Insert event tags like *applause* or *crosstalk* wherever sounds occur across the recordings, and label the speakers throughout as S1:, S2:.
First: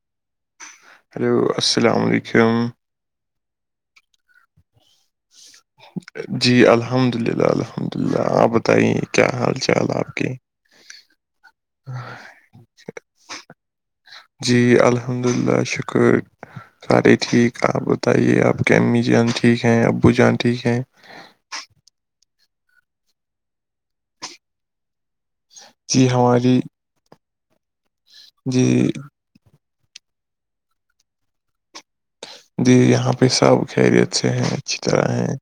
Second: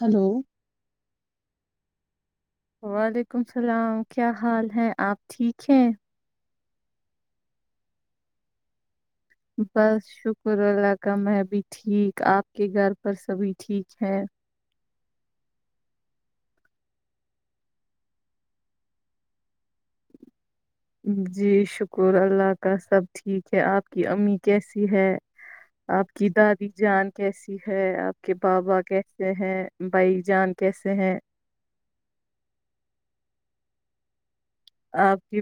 S1: Hello
S2: hello السلام علیکم
S1: وعلیکم اللام کیا حال ہے آپ ٹھیک ہیں
S2: جی الحمد للہ الحمد للہ آپ بتائیے کیا حال چال
S1: بس
S2: آپ کے
S1: شکر اللہ کا میں بھی ٹھیک آپ کے گھر پر سبھی ٹھیک ہے
S2: جی الحمد للہ شکر سارے ٹھیک آپ بتائیے آپ کے امی جان ٹھیک ہیں ابو جان ٹھیک ہیں
S1: جی شکر اللہ کا سب ٹھیک ہے آپ کی امی کیسی ہے
S2: جی
S1: آپ کی
S2: ہماری
S1: دادی جان کیسی ہے آپ کے
S2: جی
S1: بابا کی ہیں بھائی جان کیسے ہیں
S2: جی یہاں پہ سب خیریت سے ہیں اچھی طرح
S1: آپ
S2: ہیں
S1: کی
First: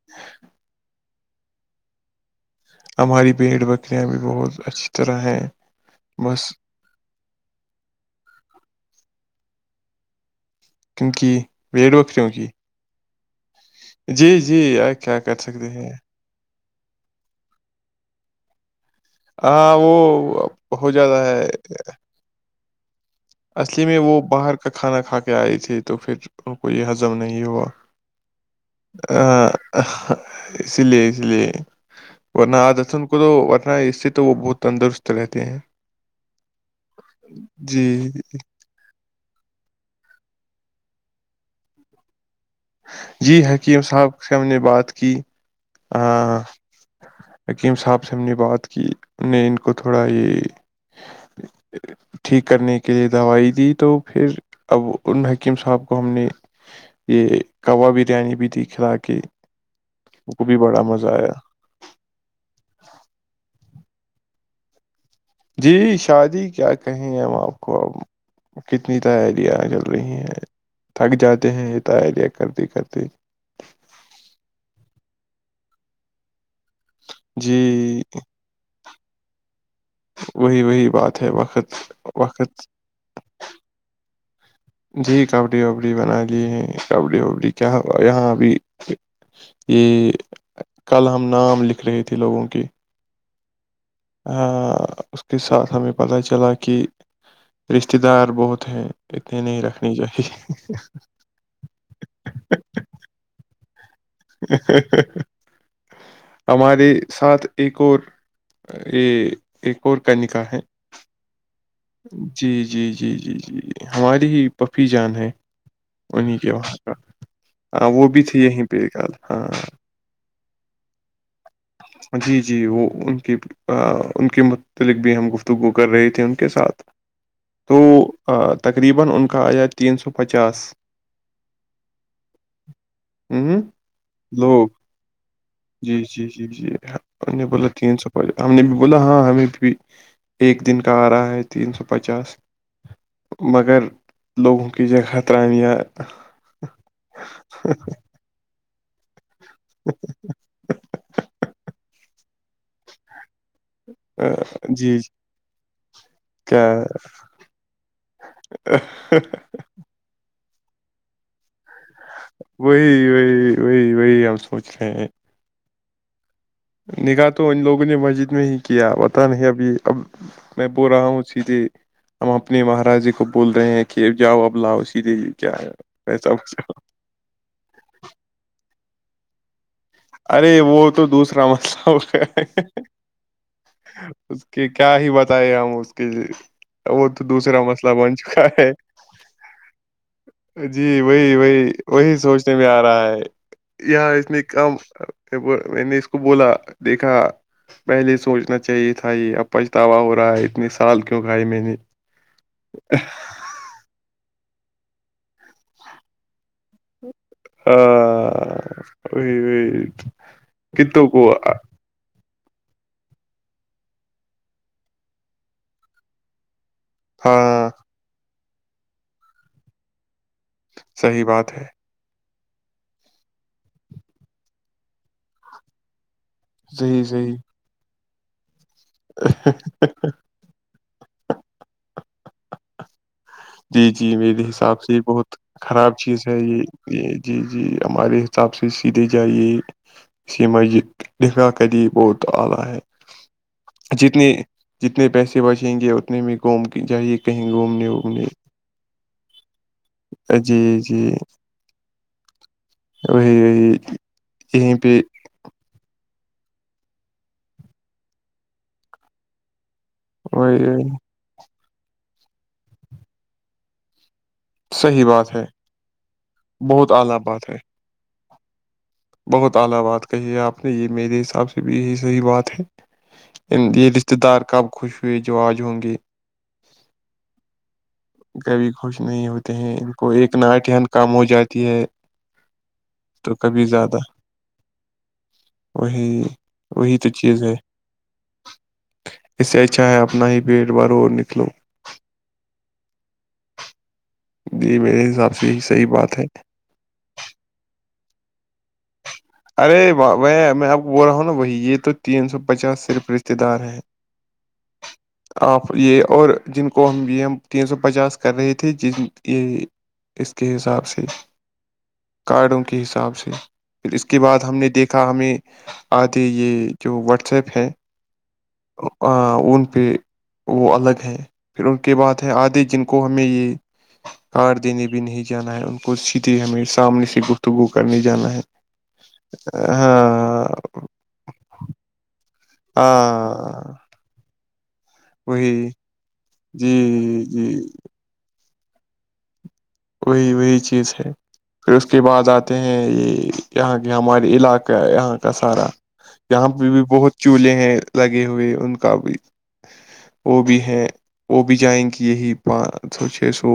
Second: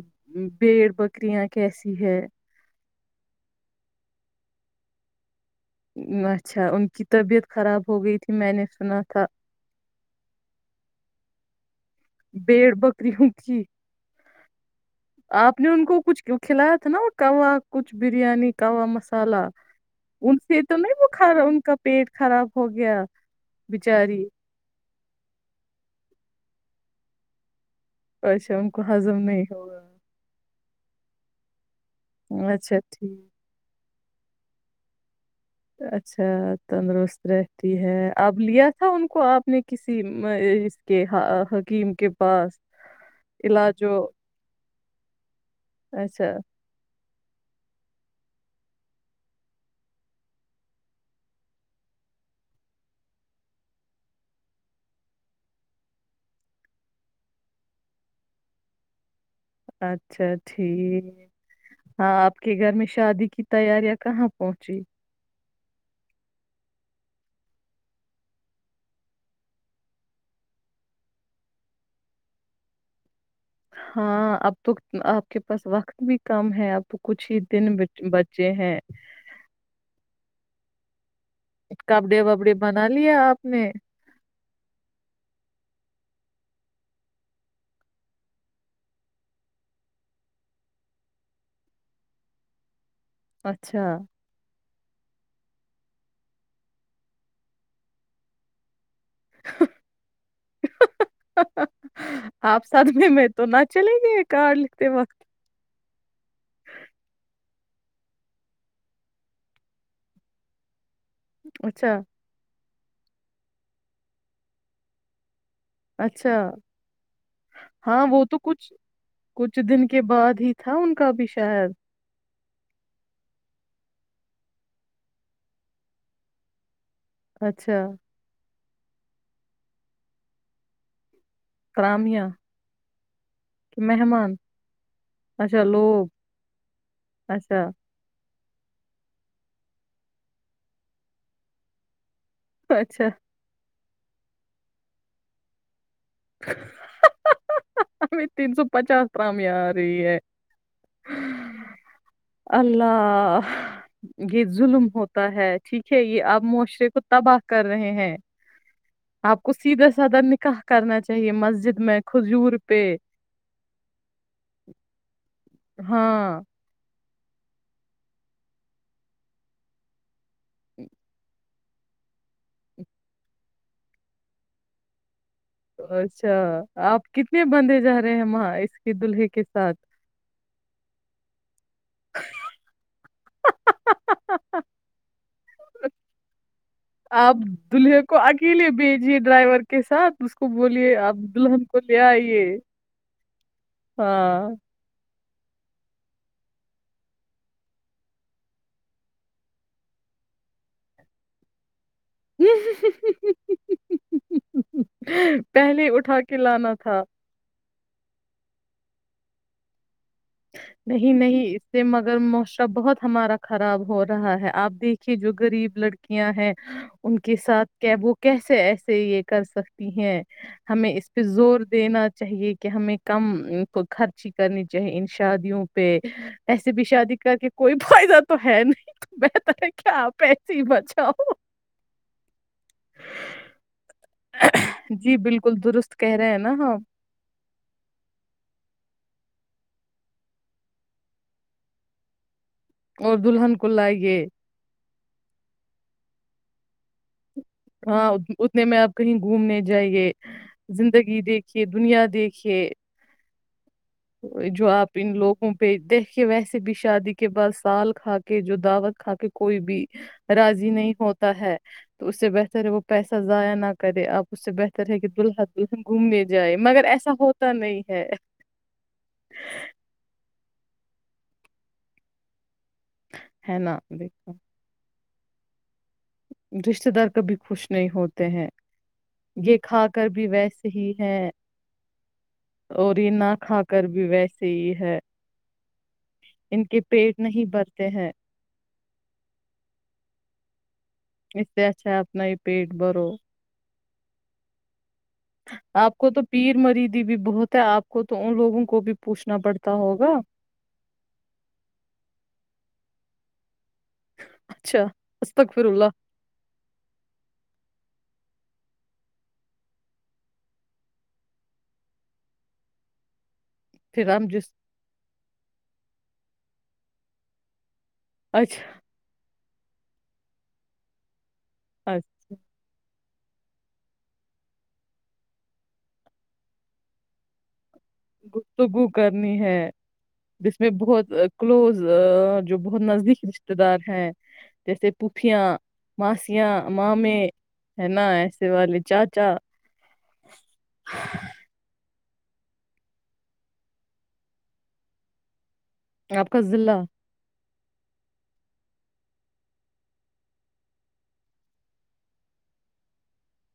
S1: بھیڑ بکریاں کیسی ہے
S2: ہماری بھیڑ بکریاں بھی بہت اچھی طرح ہیں بس
S1: اچھا ان کی طبیعت خراب ہو گئی تھی میں نے سنا تھا
S2: کیونکہ ویٹو
S1: بھیڑ بکریوں کی
S2: جی جی یار کیا کر
S1: آپ
S2: سکتے
S1: نے ان
S2: ہیں
S1: کو کچھ کیوں کھلایا تھا نا وہا کچھ بریانی یاب مس الہ
S2: ہاں
S1: ان
S2: وہ
S1: سے تو
S2: ہو
S1: نہیں
S2: جاتا
S1: وہا
S2: ہے
S1: ان کا پیٹ خراب ہو گیا
S2: اصلی میں وہ
S1: بچاری
S2: باہر کا کھانا کھا کے آئے تھے تو پھر کو یہ ہضم نہیں ہوا
S1: اچھا ان کو ہضم نہیں
S2: ا
S1: ہوگا
S2: اس لیے اس لیے ورنہ آ
S1: اچھا
S2: دس ان کو تو
S1: ٹھیک
S2: ورنا ہے اس سے تو وہ بہت تندرست رہتے ہیں
S1: اچھا تندرست رہتی
S2: جی
S1: ہے اب لیا تھا ان کو آپ نے کسی اس کے حکیم کے پاس
S2: جی حکیم
S1: علاج و
S2: صاحب سے ہم نے بات کی
S1: اچھا
S2: حکیم صاحب سے ہم نے بات کی نے ان کو تھوڑا یہ
S1: *inaudible*
S2: ٹھیک کرنے کے لیے دوائی دی تو پھر اب ان حکیم صاحب کو ہم نے یہ کوا بریانی بھی تھی کھلا کے
S1: اچھا
S2: ان کو بھی بڑا
S1: ٹھیک
S2: مزہ آیا
S1: ہاں آپ کے گھر میں شادی کی تیاریاں کہاں پہنچی
S2: جی شادی کیا کہیں ہم آپ کو اب کتنی تائیاریاں چل رہی ہیں تھک جاتے ہیں تائیاریاں کرتے کرتے
S1: ہاں اب تو آپ کے پاس وقت بھی کم ہے اب تو کچھ ہی
S2: جی
S1: دن بچ بچے ہے
S2: وہی وہی بات ہے وقت
S1: کپڑے وپڑے
S2: وقت
S1: بنا لیا آپ نے
S2: جی کپڑے وبڈے بنا لیے ہیں کبڈے وبی کیا یہاں ابھی یہ کل ہم نام لکھ رہے تھے لوگوں کے
S1: اچھا
S2: اس کے ساتھ ہمیں پتہ چلا کہ رشتے دار بہت ہیں اتنے نہیں رکھنی چاہیے
S1: آپ سدمی میں تو نہ چلیں گے
S2: ہمارے سات ایک اور یہ ایک اور کا نکاح ہے
S1: اچھا
S2: جی جی جی جی جیی ہماری ہی پفی جان ہے انہیں
S1: اچھا
S2: کے وہاں ہاں وہ بھی تھی یہیں پہ کال ہاں
S1: کچھ دن کے بعد ہی تھا ان کا بھی شاید
S2: جی جی وہ ان کی ان کے متعلق بھی ہم گفتگو کر رہے تھے ان کے ساتھ تو
S1: اچھا
S2: تقریبا ان کا آیا تین سو پچاس
S1: کرامیہ
S2: ہ
S1: کہ مہمان
S2: لوگ
S1: اچھا
S2: جی
S1: لوگ
S2: جی جی جی
S1: اچھا
S2: بولے تین سو ہم نے بھی بولا ہاں ہمیں بھی ایک دن کا آ رہا ہے تین سو پچاس
S1: اچھا
S2: مگر لوگوں کی جگہ طرانیہ
S1: ابھی تین سو پچاس رام یہ آ رہی ہے اللہ یہ ظلم
S2: جی
S1: ہوتا ہے ٹھیک ہے یہ آپ
S2: کیا
S1: معاشرے کو تباہ کر رہے ہیں آپ کو سیدھا سادا نکاح کرنا چاہیے مسجد میں کھجور پہ
S2: وہی وہی وہی وہی ہم سوچ رہے ہیں
S1: ہاں
S2: نکاح تو ان لوگوں نے مسجد میں ہی کیا پتا نہیں ابھی اب میں بول رہا ہوں اسی سے ہم اپنے مہاراجی کو بول رہے ہیں کہ جاؤ اب لاؤ سیدھے کیا ہے ایسا
S1: اچھا آپ کتنے بندے جا رہے ہیں وہاں اس کے دلہے کے ساتھ
S2: ارے وہ تو دوسرا مسئلہ ہو اس کے کیا ہی بتائے ہم اس کے وہ تو
S1: آپ
S2: دوسرا مسئلہ
S1: دلہے کو
S2: بن چکا
S1: اکیلے
S2: ہے
S1: بھیجیے ڈرائیور کے ساتھ اس کو بولیے
S2: جی
S1: آپ
S2: وہی
S1: دلہن
S2: وہی
S1: کو لے
S2: وہی
S1: آئیے
S2: سوچنے میں آ رہا ہے یہاں اتنی
S1: ہاں
S2: کم میں نے اس کو بولا دیکھا پہلے ہی سوچنا چاہیے تھا یہ اب پچھتاوا ہو رہا ہے اتنے سال کیوں کھائے میں نے
S1: پہلے اٹھا کے لانا تھا
S2: آ وہی وہی کتوں
S1: نہیں
S2: کو
S1: نہیں سے مگر معاشرہ بہت ہمارا خراب ہو رہا ہے آپ دیکھیے جو غریب لڑکیاں ہیں ان کے ساتھ
S2: ہاں
S1: کیا وہ کیسے ایسے یہ کر سکتی ہیں ہمیں اس پہ
S2: صحیح بات
S1: زور
S2: ہے
S1: دینا چاہیے کہ ہمیں کم خرچی کرنی چاہیے شادیوں پہ ایسے بھی
S2: صحیح
S1: شادی
S2: صحیح
S1: کر کے کوئی فائدہ تو ہے نہیں میں تو کیا پیسے بچاؤ
S2: جی جی میرے حساب سے یہ
S1: جی
S2: بہت
S1: بالکل درست
S2: خراب
S1: کہہ
S2: چیز
S1: رہے
S2: ہے
S1: ہیں نا
S2: یہ
S1: آپ
S2: یہ جی جی ہمارے حساب سے سیدھے جائیے *unintelligible*
S1: اور دلہن کو لایئے
S2: جتنے جتنے پیسے بچیں گے اتنے میں قوم چاہی
S1: ہاں اتنے میں آپ کہیں گھومنے جائیے
S2: جی جی
S1: زندگی دیکھیے دنیا دیکھیے
S2: وہی وہی
S1: تو جو
S2: یہیں پہ
S1: آپی انلوگ پہ دیکھ کے ویسے بھی شادی کے بعد سال کھا کے جو دعوت کھا کے کوئی بھی راضی
S2: وہی
S1: نہیں ہوتا ہے تو اس سے بہتر ہے وہ پیسہ ضائع نہ کرے اب اس سے بہتر ہے
S2: صحیح
S1: کہ
S2: بات
S1: دولہا دلہن گھومنے جائے مگر
S2: بہت
S1: ایسا
S2: اعلی بات
S1: ہوتا نہیں ہے
S2: بہت اعلی بات کہی ہے آپ نے یہ میرے حساب سے بھی یہی صحیح بات ہے
S1: ہے نا
S2: یہ
S1: دیکھو
S2: رشتےدار کب خوش ہوئے جو آج ہوں گے
S1: رشتے دار کبھی خوش نہیں ہوتے ہیں
S2: کبھی خوش نہیں ہوتے
S1: یہ
S2: ہیں
S1: کھا
S2: ان
S1: کر
S2: کو
S1: بھی
S2: ایک
S1: ویسے
S2: ناٹہن
S1: ہی
S2: کم ہو
S1: ہیں
S2: جاتی ہے
S1: اور یہ نہ
S2: تو
S1: کھا کر بھی ویسے ہی ہے
S2: ہمم
S1: ان کے
S2: وہی تو
S1: پیٹ
S2: چیز
S1: نہیں
S2: ہے
S1: بھرتے ہیں
S2: اسے اچھا ہے اپنا ہی پیٹ بھر اور نکلو
S1: اس سے اچھا ہے اپنا ہی پیٹ بھرو
S2: جی میرے حساب سے یہی صحیح
S1: آپ کو
S2: بات
S1: تو
S2: ہے
S1: پیر مریدی بھی بہت ہے آپ کو تو ان لوگوں کو بھی پوچھنا پڑتا
S2: ارے
S1: ہوگا
S2: میں آپ کو بول رہا ہوں نا وہی یہ تو تین سو پچاس صرف رشتے دار ہیں
S1: اچھا استغفر
S2: آپ
S1: اللہ
S2: یہ اور جن کو ہم یہ ہم تینسو پچاس کر رہے تھے جن یہ اس کے حساب سے کارڈوں کے حساب سے پھر اس کے بعد ہم نے دیکھا ہمیں آتے یہ جو واٹسیپ ہے
S1: اچھا
S2: ان پہ وہ الگ ہیں پھر ان کے بعد ہے
S1: اچھا
S2: آدھے جن کو ہمیں یہ کارڈ دینے بھی نہیں جانا ہے ان کو سیدھے ہمیں سامنے سے گو تگو کرنے جانا ہے
S1: گفتگو کرنی ہے
S2: ہاں
S1: جس میں بہت کلوز جو بہت نزدیک رشتے
S2: ہاں
S1: دار ہیں جیسے پوفیاں
S2: وہی
S1: ماسی یا
S2: جی
S1: ماں میں
S2: جی
S1: ہے نا ایسے والے چاچا
S2: وہی وہی چیز ہے پھر اس کے بعد آتے ہیں یہ یہاں کے ہمارے علاقہ یہاں کا سارا
S1: آپ کا
S2: یہاں پہ
S1: ضلع
S2: بھی بہت چولہے ہیں لگے ہوئے ان کا بھی وہ بھی ہیں وہ بھی جائیں گی یہی پانچ سو چھ سو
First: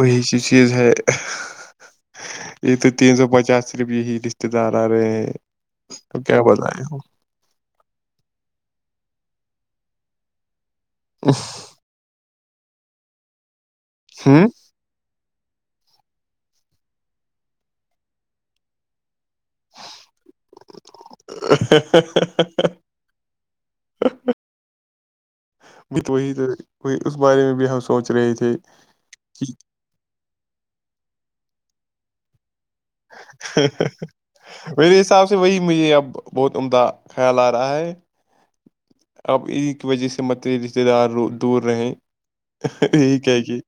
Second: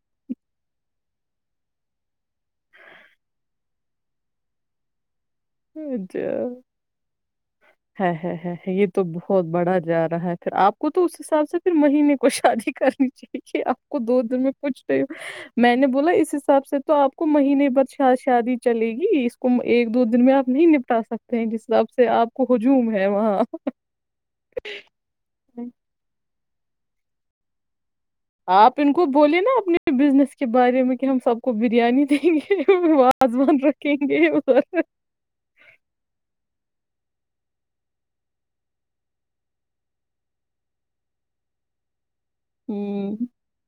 S2: وہی سی چیز ہے یہ تو تینسو پچاس روپے ہی رشتے دار آ رہے ہیں تو کیا
S1: اچھا
S2: بتاۓ ہم
S1: ہے یہ تو بہت بڑا جا رہا ہے پھر آپ کو تو اس حساب سے ہر مہینے کو شادی کرنی چاہیے آپ کو دو دن
S2: ہوں
S1: میں کچھ میں نے بولا اس حساب سے تو آپ کو مہینے بعد شادی چلے گی ایک دو دن میں آپ نہیں نپٹا سکتے ہیں جس طرب سے آپ کو ہجوم ہے وہاں ہوں۔
S2: وہی تو وہ اس بارے میں بھی ہم سوچ رہے تھے
S1: آپ ان کو بولے نا
S2: کہ
S1: اپنے بزنس کے بارے میں کہ ہم سب کو بریانی دیں گے آزمان رکھیں گے اور
S2: میرے حساب وہی مجھے اب بہت عمدہ خیال آ رہا ہے اب ایک وجہ سے مت رشتے دار دور رہیں
S1: ہوں
S2: یہی کہہ کے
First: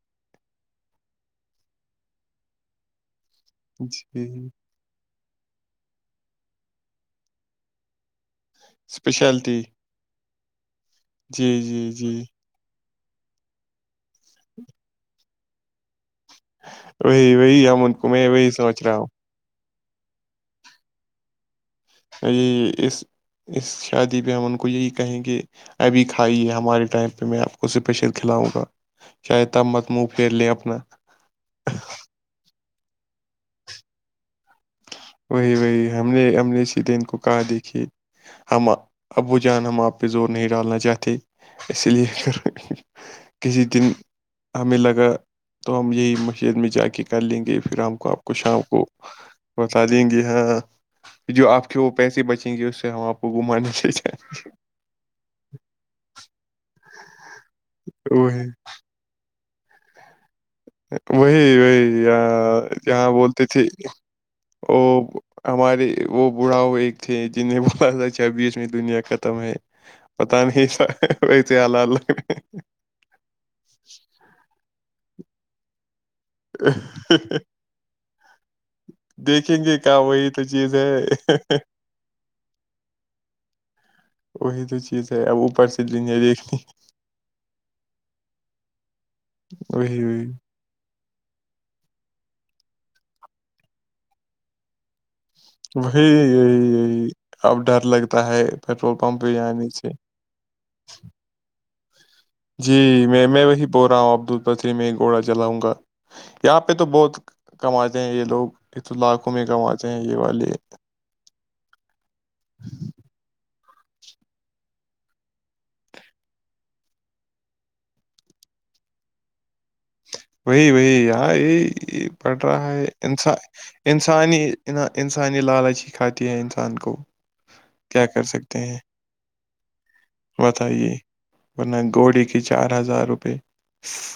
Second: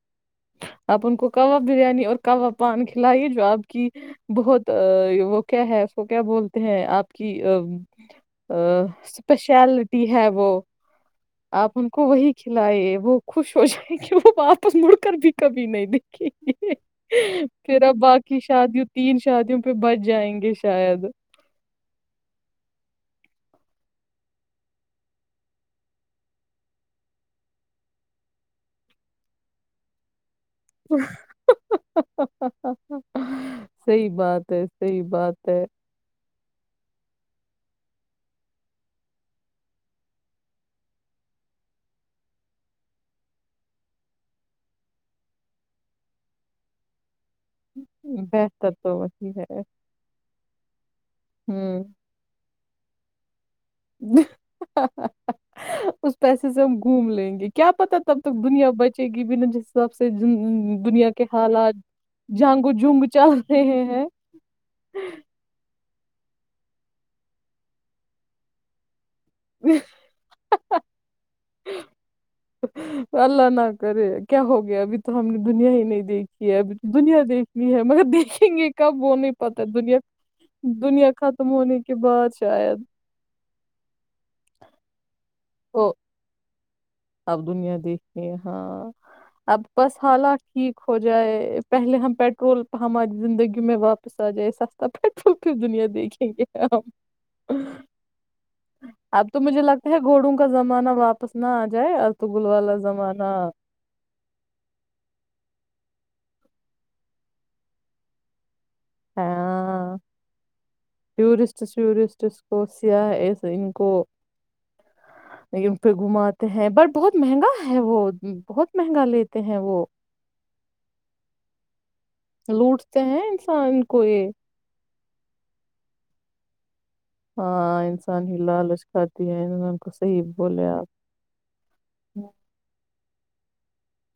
S1: آپ ان کو کہو بریانی اور کباب پان کھلائیے جو آپ کہ
S2: جی
S1: بہت وہ کیا ہے اس کو کیا بولتے ہیں آپ کی اسپیشلٹی ہے وہ
S2: جی
S1: آپ
S2: جی
S1: ان کو
S2: جی
S1: وہی کھلائی وہ خوش ہو جائیں گے وہ واپس مڑ کر بھی کبھی نہیں دے
S2: وہی وہی
S1: پھر
S2: ہم ان
S1: اب
S2: کو میں
S1: باقی
S2: وہی سوچ
S1: شادی
S2: رہا ہوں
S1: تین ش شادیوں پہ بچ جائیں گے شاید
S2: یہ اس اس شادی پہ ہم ان کو یہی کہیں گے ابھی کھائی ہے ہمارے ٹائم پہ میں آپ کو اسپیشل کھلاؤں گا چاہے مت منہ پھیر لیں
S1: صحیح بات ہے صحیح بات
S2: وہی
S1: ہے
S2: وہی ہم نے ہم نے سی دن کو کہا دیکھیے ہم ابو جان ہم آپ پہ زور نہیں ڈالنا چاہتے اس لیے کسی دن ہمیں لگا تو ہم یہی مسجد میں جا کے کر لیں گے پھر ہم کو آپ کو شام
S1: بہتر
S2: کو
S1: تو وہی ہے
S2: بتایں گے ہاں جو آپ کے
S1: ہوں
S2: وہ پیسے بچیں گے اس سے ہم آپ کو گمانےاہ
S1: اس پیسے سے ہم گھوم لیں گے کیا پتا تب تک
S2: وہی
S1: دنیا بچے گی بھی نہ سب سے دنیا کے
S2: وہی
S1: حالات
S2: وہی
S1: جہاں
S2: آ،
S1: دھوم
S2: جہاں
S1: مچا
S2: بولتے
S1: رہے
S2: تھے
S1: ہیں
S2: وہ ہمارے وہ بوڑھا وہ ایک تھے جنیں بولا تھا چھبیسویں دنیا کا تمہیں پتا نہیں تھا
S1: اللہ نہ کرے کیا ہو گیا ابھی تو ہم نے دنیا ہی نہیں دیکھی یہ بھی تو دنیا دیکھنی ہے مگر دیکھیں گے کب وہ نہیں
S2: دیکھیں
S1: پتا
S2: گے
S1: دنیا
S2: کہاں وہی تو چیز
S1: دنیا ختم
S2: ہے
S1: ہونے کے بعد شاید
S2: وہی تو چیز ہے اب اوپر سے
S1: او
S2: دنیا دیکھنی
S1: اب دنیا دیکھے ہاں اب بس
S2: وہی وہی
S1: حالک ٹھیک ہو جائے پہلے ہم پیٹرول ہماری زندگی میں واپس آ جائے ت پھرٹل پھر دنیا
S2: وہی
S1: دیکھیں گے
S2: یہی یہی
S1: ہم
S2: اب ڈر لگتا ہے پیٹرول پمپ
S1: اب
S2: پہ
S1: تو مجھے
S2: آنے
S1: لگ
S2: سے
S1: اچھا گھوڑوں کا زمانہ واپس نہ آ جائے ارطغل والا زمانہ
S2: تو راؤ عبد الفتری میں ایک گھوڑا جلاؤں گا یہاں پہ تو بہت کماتے ہیں یہ لوگ یہ تو لاکھوں میں کماتے ہیں یہ والے
S1: ٹورسٹس ٹورسٹس کو سیاح ان کو ان پہ گھماتے ہیں بٹ بہت مہنگا ہے وہ بہت مہنگا لیتے ہیں وہ
S2: وہی وہی یار یہی پڑ رہا ہے
S1: لوٹتے ہیں
S2: انسان
S1: کو یہ
S2: انسانی ان انسانی لالچ ہی کھاتی ہے انسان کو
S1: ہاں
S2: کیا
S1: انسان
S2: کر
S1: ہی
S2: سکتے ہیں
S1: لالچ کھاتی ہے انسان کو صحیح بولے آپ
S2: بتائیے ورنہ گھوڈی کے چار ہزار روپے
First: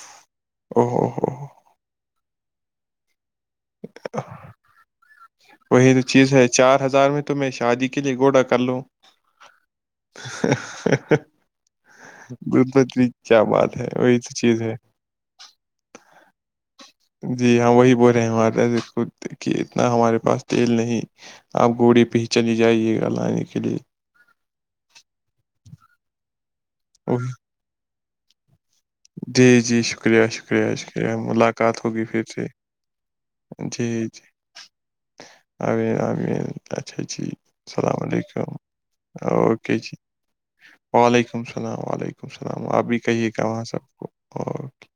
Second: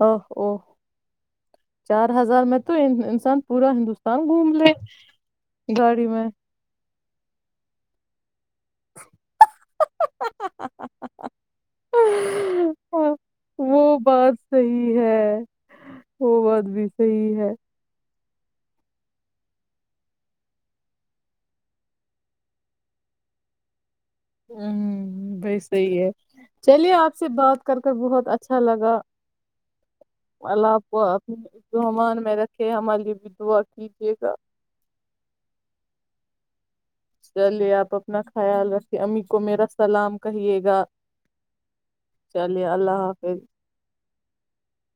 S1: او او
S2: ہو ہو ہو،
S1: چار ہزار میں تو انسان پورا ہندوستان گھوم لے
S2: وہی تو
S1: گاڑی میں
S2: چیز ہے چار ہزار میں تو میں شادی کے لیئے گھوڑا کر لوں ہ بدتری کیا بات ہے
S1: وہ
S2: وہی تو
S1: بات
S2: چیز ہے
S1: صحیح وہ بات بھی صحیح ہے
S2: رحم آتا ہے جس کو دیکھ کے اتنا ہمارے پاس تیل نہیں آپ گھوڑے پہ ہی چلی جائیے گا لانے کے لیے
S1: بھائی صحیح ہے چلیے آپ
S2: اوہ،
S1: سے بات کر کر بہت اچھا لگا
S2: جی جی شکریہ
S1: اللہ
S2: شکریہ
S1: آپ کو
S2: شکریہ
S1: اپنے
S2: ملاقات ہوگی پھر
S1: گمان میں
S2: سے
S1: رکھے ہمارے لیے بھی دعا
S2: جی
S1: کیجیے
S2: جی
S1: گا
S2: ا رے آرے اچھا جی
S1: چلیے آپ
S2: السلام
S1: اپنا
S2: علیکم
S1: خیال رکھیے امی کو میرا
S2: اوکے جی
S1: سلام کہیے گا
S2: وعلیکم السلام وعلیکم
S1: چلیے
S2: السلام آپ بھی
S1: اللہ
S2: کہیے
S1: حافظ
S2: گا وہاں سب پھوپھو